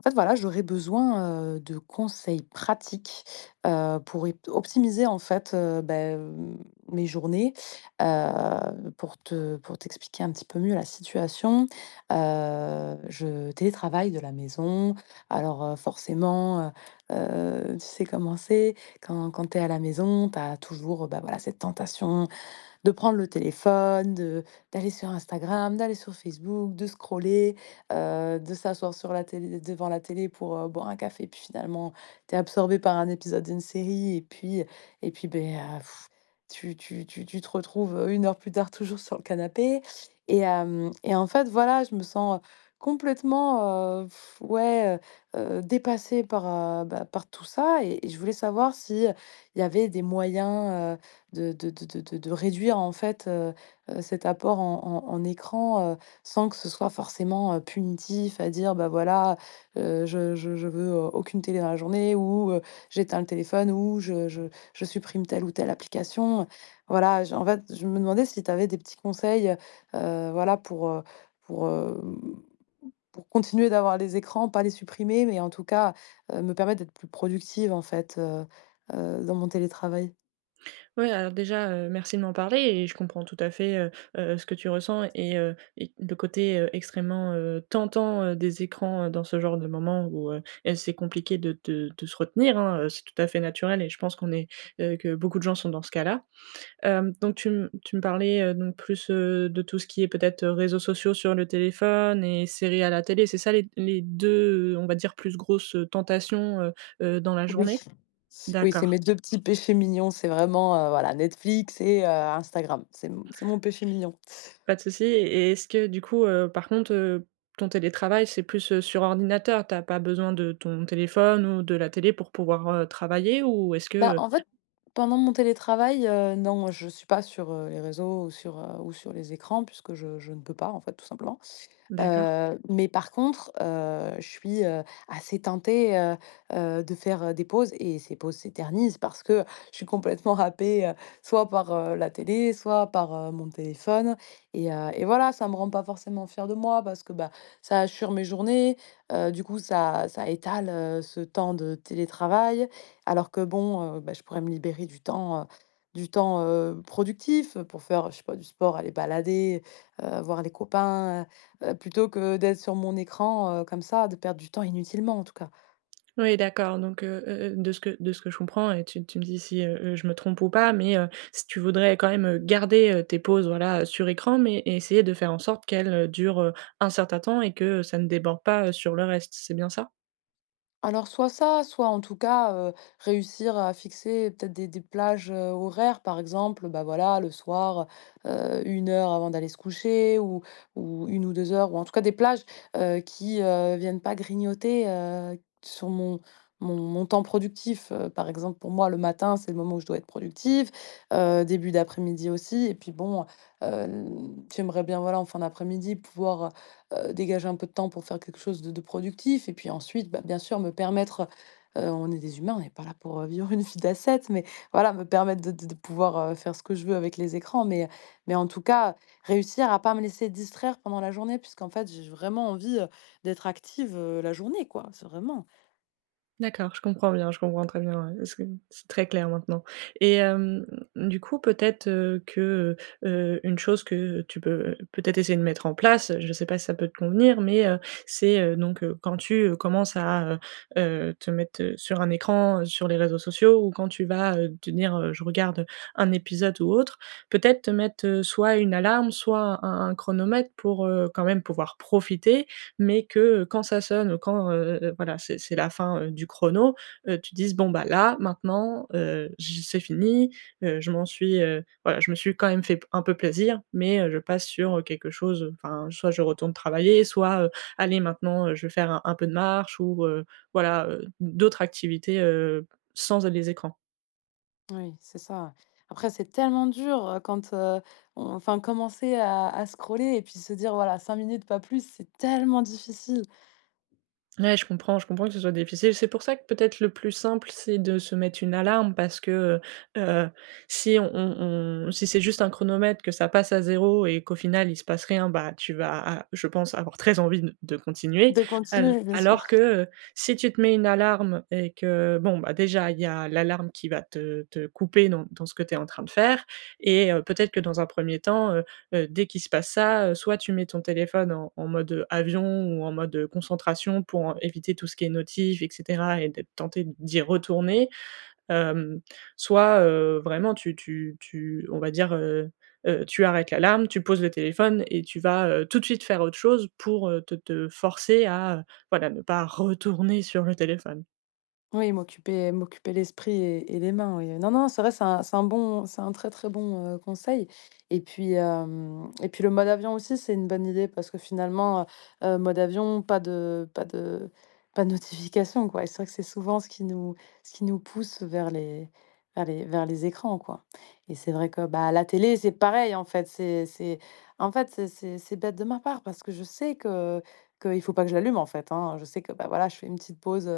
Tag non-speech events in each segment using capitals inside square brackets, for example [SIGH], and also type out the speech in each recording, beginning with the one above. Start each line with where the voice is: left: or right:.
left: En fait, voilà, j'aurais besoin, de conseils pratiques, pour ép optimiser en fait, mes journées, pour te pour t'expliquer un petit peu mieux la situation. Je télétravaille de la maison, alors, forcément, tu sais comment c'est, quand tu es à la maison, tu as toujours, ben voilà, cette tentation de prendre le téléphone, de d'aller sur Instagram, d'aller sur Facebook, de scroller, de s'asseoir sur la télé devant la télé pour, boire un café, puis finalement, tu es absorbé par un épisode d'une série et puis, tu te retrouves, 1 heure plus tard toujours sur le canapé et en fait, voilà, je me sens, complètement, ouais, dépassée par, bah, par tout ça et je voulais savoir si, il y avait des moyens, de réduire en fait, cet apport en écran, sans que ce soit forcément, punitif à dire: «Bah, voilà, je veux, aucune télé dans la journée» ou, «J'éteins le téléphone» ou «Je je supprime telle ou telle application». Voilà, j en fait, je me demandais si tu avais des petits conseils, voilà pour, pour continuer d'avoir les écrans, pas les supprimer, mais en tout cas, me permettre d'être plus productive en fait, dans mon télétravail?
right: Ouais, alors déjà, merci de m'en parler et je comprends tout à fait, ce que tu ressens et le côté, extrêmement, tentant, des écrans, dans ce genre de moment où, c'est compliqué de se retenir, hein, c'est tout à fait naturel et je pense qu'on est, que beaucoup de gens sont dans ce cas-là. Donc tu me parlais, donc plus, de tout ce qui est peut-être, réseaux sociaux sur le téléphone et séries à la télé, c'est ça les 2, on va dire plus grosses, tentations, dans la
left: Oui.
right: journée?
left: Oui, c'est
right: D'accord.
left: mes 2 petits péchés mignons, c'est vraiment, voilà, Netflix et Instagram. C'est mon péché mignon.
right: Pas de souci et est-ce que du coup, par contre, ton télétravail, c'est plus, sur ordinateur? T'as pas besoin de ton téléphone ou de la télé pour pouvoir, travailler ou est-ce
left: Bah,
right: que.
left: en fait, pendant mon télétravail, non, je suis pas sur, les réseaux ou sur les écrans puisque je ne peux pas, en fait, tout simplement.
right: D'accord.
left: Mais par contre, je suis, assez tentée, de faire, des pauses et ces pauses s'éternisent parce que je suis complètement happée, soit par, la télé, soit par, mon téléphone et voilà, ça me rend pas forcément fière de moi parce que, bah, ça assure mes journées, du coup ça étale, ce temps de télétravail alors que bon, bah, je pourrais me libérer du temps, productif pour faire, je sais pas, du sport, aller balader, voir les copains. Plutôt que d'être sur mon écran, comme ça, de perdre du temps inutilement, en tout cas.
right: Oui, d'accord, donc de ce que je comprends et tu me dis si, je me trompe ou pas, mais si tu voudrais quand même, garder, tes pauses, voilà, sur écran, mais et essayer de faire en sorte qu'elles, durent, un certain temps et que, ça ne déborde pas, sur le reste, c'est bien ça?
left: Alors soit ça, soit en tout cas, réussir à fixer peut-être des plages, horaires, par exemple, bah, voilà, le soir, 1 heure avant d'aller se coucher ou 1 ou 2 heures ou en tout cas des plages, qui, viennent pas grignoter, sur mon temps productif. Par exemple, pour moi, le matin, c'est le moment où je dois être productive, début d'après-midi aussi et puis bon, j'aimerais bien, voilà, en fin d'après-midi pouvoir, dégager un peu de temps pour faire quelque chose de productif et puis ensuite, bah, bien sûr, me permettre, on est des humains, on n'est pas là pour, vivre une vie d'ascète, mais voilà, me permettre de pouvoir, faire ce que je veux avec les écrans, mais en tout cas, réussir à pas me laisser distraire pendant la journée puisqu'en fait, j'ai vraiment envie, d'être active, la journée, quoi. C'est vraiment
right: D'accord, je comprends bien, je comprends très bien, ouais, parce que c'est très clair maintenant et hem, du coup, peut-être, que, heu une chose que tu peux peut-être essayer de mettre en place, je ne sais pas si ça peut te convenir, mais c'est, donc quand tu, commences à, heu te mettre, sur un écran, sur les réseaux sociaux ou quand tu vas, te dire: «Je regarde un épisode» ou autre, peut-être te mettre, soit une alarme, soit un chronomètre pour, quand même pouvoir profiter, mais que quand ça sonne, quand, voilà, c'est la fin, du chrono, tu dises: «Bon, bah, là, maintenant, j c'est fini, je m'en suis, voilà, je me suis quand même fait un peu plaisir, mais je passe sur, quelque chose, enfin, soit je retourne travailler, soit, allez, maintenant, je vais faire un peu de marche» ou voilà, d'autres activités, sans les écrans.
left: oui, c'est ça. Après, c'est tellement dur, quand, on enfin, commencer à scroller et puis se dire: «Voilà, 5 minutes, pas plus», c'est tellement difficile
right: Ouais, je comprends que ce soit difficile. C'est pour ça que peut-être le plus simple, c'est de se mettre une alarme parce que, heu si on on si c'est juste un chronomètre, que ça passe à zéro et qu'au final il se passe rien, bah, tu vas, ah, je pense avoir très envie de continuer.
left: de
right: Al
left: continuer, bien
right: alors
left: sûr.
right: que, heu, si tu te mets une alarme et que, bon, bah, déjà il y a l'alarme qui va te couper dans ce que tu es en train de faire, et peut-être que dans un premier temps, dès qu'il se passe ça, soit tu mets ton téléphone en mode avion ou en mode concentration pour, éviter tout ce qui est notif et cetera et d'être tenté d'y retourner, hem, soit, vraiment tu tu tu on va dire, tu arrêtes l'alarme, tu poses le téléphone et tu vas, tout de suite faire autre chose pour, te forcer à, voilà, ne pas retourner sur le téléphone.
left: Oui, m'occuper l'esprit et les mains, oui, non, non, c'est vrai, c'est un très, très bon, conseil et puis le mode avion aussi, c'est une bonne idée parce que finalement, mode avion, pas de notification, quoi et c'est vrai que c'est souvent ce qui nous pousse vers les vers les vers les écrans, quoi et c'est vrai que, bah, la télé, c'est pareil, en fait, c'est c'est bête de ma part parce que je sais que qu'il faut pas que je l'allume, en fait, hein. Je sais que, bah, voilà, je fais une petite pause,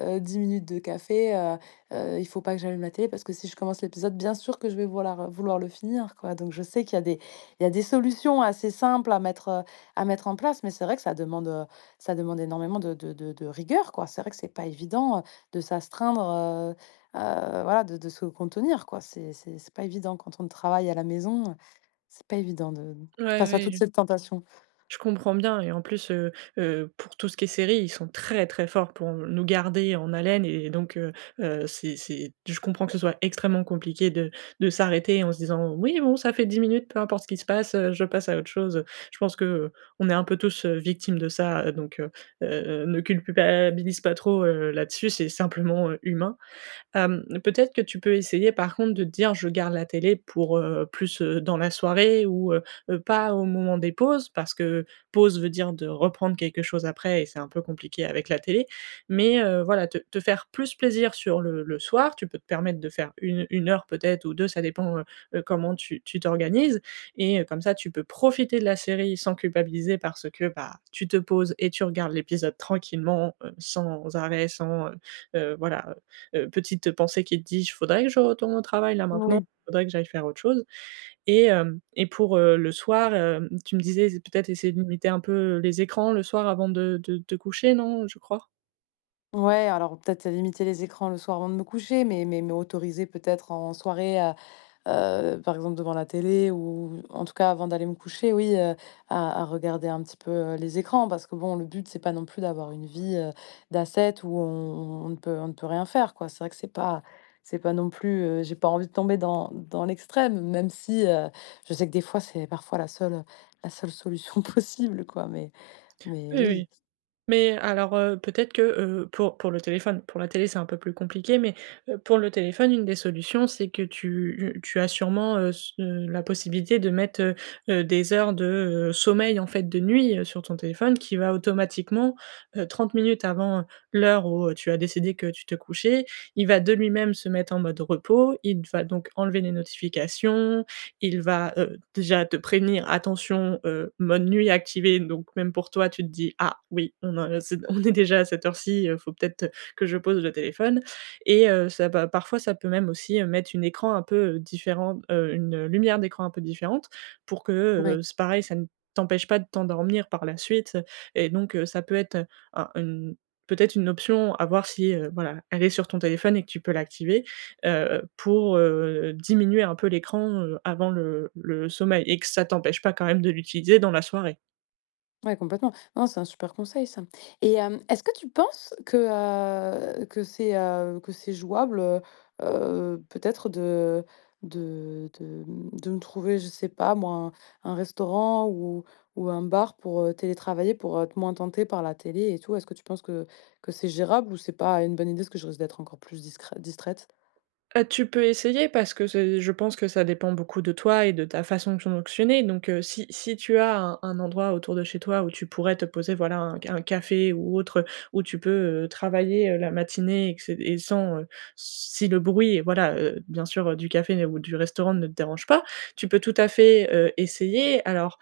left: 10 minutes de café, il faut pas que j'allume la télé parce que si je commence l'épisode, bien sûr que je vais vouloir le finir, quoi. Donc je sais qu'il y a des il y a des solutions assez simples à mettre en place, mais c'est vrai que ça demande énormément de rigueur, quoi. C'est vrai que c'est pas évident, de s'astreindre, voilà, de se contenir, quoi. C'est pas évident quand on travaille à la maison, c'est pas évident de
right: Ouais,
left: face à toute
right: oui,
left: cette tentation.
right: je comprends bien et en plus, pour tout ce qui est série, ils sont très, très forts pour nous garder en haleine, et donc c'est je comprends que ce soit extrêmement compliqué de s'arrêter en se disant: «Oui, bon, ça fait 10 minutes, peu importe ce qui se passe, je passe à autre chose». Je pense que, on est un peu tous, victimes de ça, donc ne culpabilise pas trop, là-dessus, c'est simplement, humain. Peut-être que tu peux essayer, par contre, de te dire: «Je garde la télé pour, plus, dans la soirée ou, pas au moment des pauses», parce que pause veut dire de reprendre quelque chose après et c'est un peu compliqué avec la télé. Mais, voilà, te faire plus plaisir sur le soir. Tu peux te permettre de faire une 1 heure peut-être, ou deux, ça dépend, comment tu t'organises, et comme ça, tu peux profiter de la série sans culpabiliser parce que, bah, tu te poses et tu regardes l'épisode tranquillement, sans arrêt, sans, voilà, petite pensée qui te dit: «Il faudrait que je retourne au travail là maintenant,
left: Oui.
right: il faudrait que j'aille faire autre chose». Et pour, le soir, tu me disais, c'est peut-être essayer de limiter un peu les écrans le soir avant de te coucher, non, je crois?
left: Ouais, alors peut-être limiter les écrans le soir avant de me coucher, mais autoriser peut-être en soirée à, par exemple devant la télé ou en tout cas avant d'aller me coucher, oui, à regarder un petit peu, les écrans. Parce que bon, le but, c'est pas non plus d'avoir une vie, d'ascète où on ne peut rien faire, quoi. C'est vrai que c'est pas non plus, j'ai pas envie de tomber dans l'extrême, même si, je sais que des fois, c'est parfois la seule solution [LAUGHS] possible, quoi. Mais
right: Oui, oui.
left: oui,
right: Mais alors, peut-être que, pour le téléphone, pour la télé, c'est un peu plus compliqué, mais, pour le téléphone, une des solutions, c'est que tu as sûrement, s la possibilité de mettre, des heures de, sommeil, en fait, de nuit, sur ton téléphone qui va automatiquement, 30 minutes avant, l'heure où, tu as décidé que tu te couchais, il va de lui-même se mettre en mode repos. Il va donc enlever les notifications, il va, déjà te prévenir: «Attention, mode nuit activé», donc même pour toi, tu te dis: «Ah oui, on a c'est on est déjà à cette heure-ci, il faut peut-être que je pose le téléphone». Et ça va parfois, ça peut même aussi, mettre une écran un peu, différent, une lumière d'écran un peu différente pour que,
left: ouais.
right: c'est pareil, ça ne t'empêche pas de t'endormir par la suite, et donc ça peut être un une, peut-être une option à voir si, voilà, elle est sur ton téléphone et que tu peux l'activer, pour, diminuer un peu l'écran, avant le sommeil, et que ça t'empêche pas quand même de l'utiliser dans la soirée.
left: Ouais, complètement. Non, c'est un super conseil ça. Est-ce que tu penses que, que c'est jouable, peut-être de, de me trouver, je sais pas moi, un restaurant ou un bar pour, télétravailler, pour être moins tentée par la télé et tout? Est-ce que tu penses que c'est gérable ou c'est pas une bonne idée, parce que je risque d'être encore plus discrè distraite?
right: Tu peux essayer parce que, c'est, je pense que ça dépend beaucoup de toi et de ta façon de fonctionner. Donc si tu as un endroit autour de chez toi où tu pourrais te poser, voilà, un café ou autre, où tu peux, travailler, la matinée, et que c'est, et sans, si le bruit, voilà, bien sûr, du café ou du restaurant ne te dérange pas, tu peux tout à fait, essayer alors.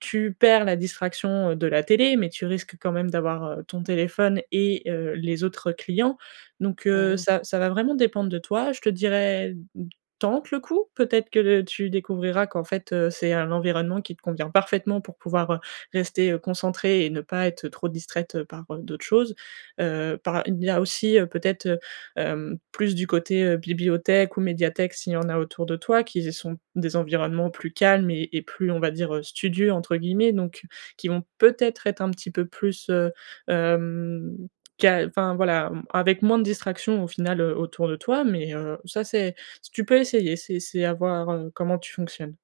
right: Tu perds la distraction de la télé, mais tu risques quand même d'avoir, ton téléphone et les autres clients. Donc
left: Et oui.
right: ça va vraiment dépendre de toi. Je te dirais, mmh, tente le coup. Peut-être que tu découvriras qu'en fait, c'est un environnement qui te convient parfaitement pour pouvoir, rester, concentrée et ne pas être trop distraite, par, d'autres choses. Par, il y a aussi, peut-être, plus du côté, bibliothèque ou médiathèque s'il y en a autour de toi, qui sont des environnements plus calmes et plus, on va dire, «studieux» entre guillemets, donc qui vont peut-être être un petit peu plus, hem, ca enfin voilà, avec moins de distractions au final, autour de toi, mais ça c'est, tu peux essayer, c'est à voir, comment tu fonctionnes.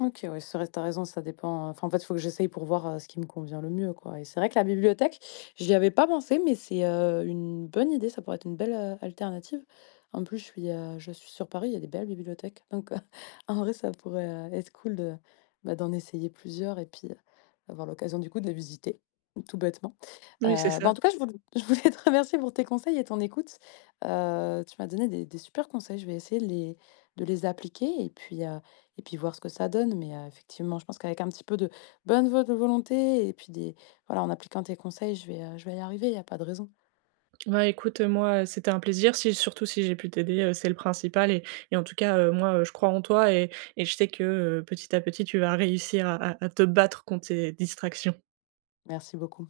left: OK, ouais, c'est vrai, tu as raison, ça dépend, enfin, en fait, il faut que j'essaye pour voir, ce qui me convient le mieux, quoi et c'est vrai que la bibliothèque, j'y avais pas pensé, mais c'est, une bonne idée, ça pourrait être une belle, alternative. En plus, je suis sur Paris, il y a des belles bibliothèques, donc [LAUGHS] en vrai, ça pourrait, être cool de, bah, d'en essayer plusieurs et puis, avoir l'occasion, du coup, de les visiter, tout bêtement.
right: Oui, c'est
left: Heu, Bah,
right: ça.
left: en tout cas, je voul [LAUGHS] je voulais te remercier pour tes conseils et ton écoute. Tu m'as donné des super conseils, je vais essayer de les appliquer et puis voir ce que ça donne. Mais effectivement, je pense qu'avec un petit peu de bonne vo de volonté et puis des voilà, en appliquant tes conseils, je vais y arriver, il n'y a pas de raison.
right: Bah, écoute, moi, c'était un plaisir. Si, surtout si j'ai pu t'aider, c'est le principal, et en tout cas, moi, je crois en toi, et je sais que, petit à petit, tu vas réussir à te battre contre tes distractions.
left: Merci beaucoup.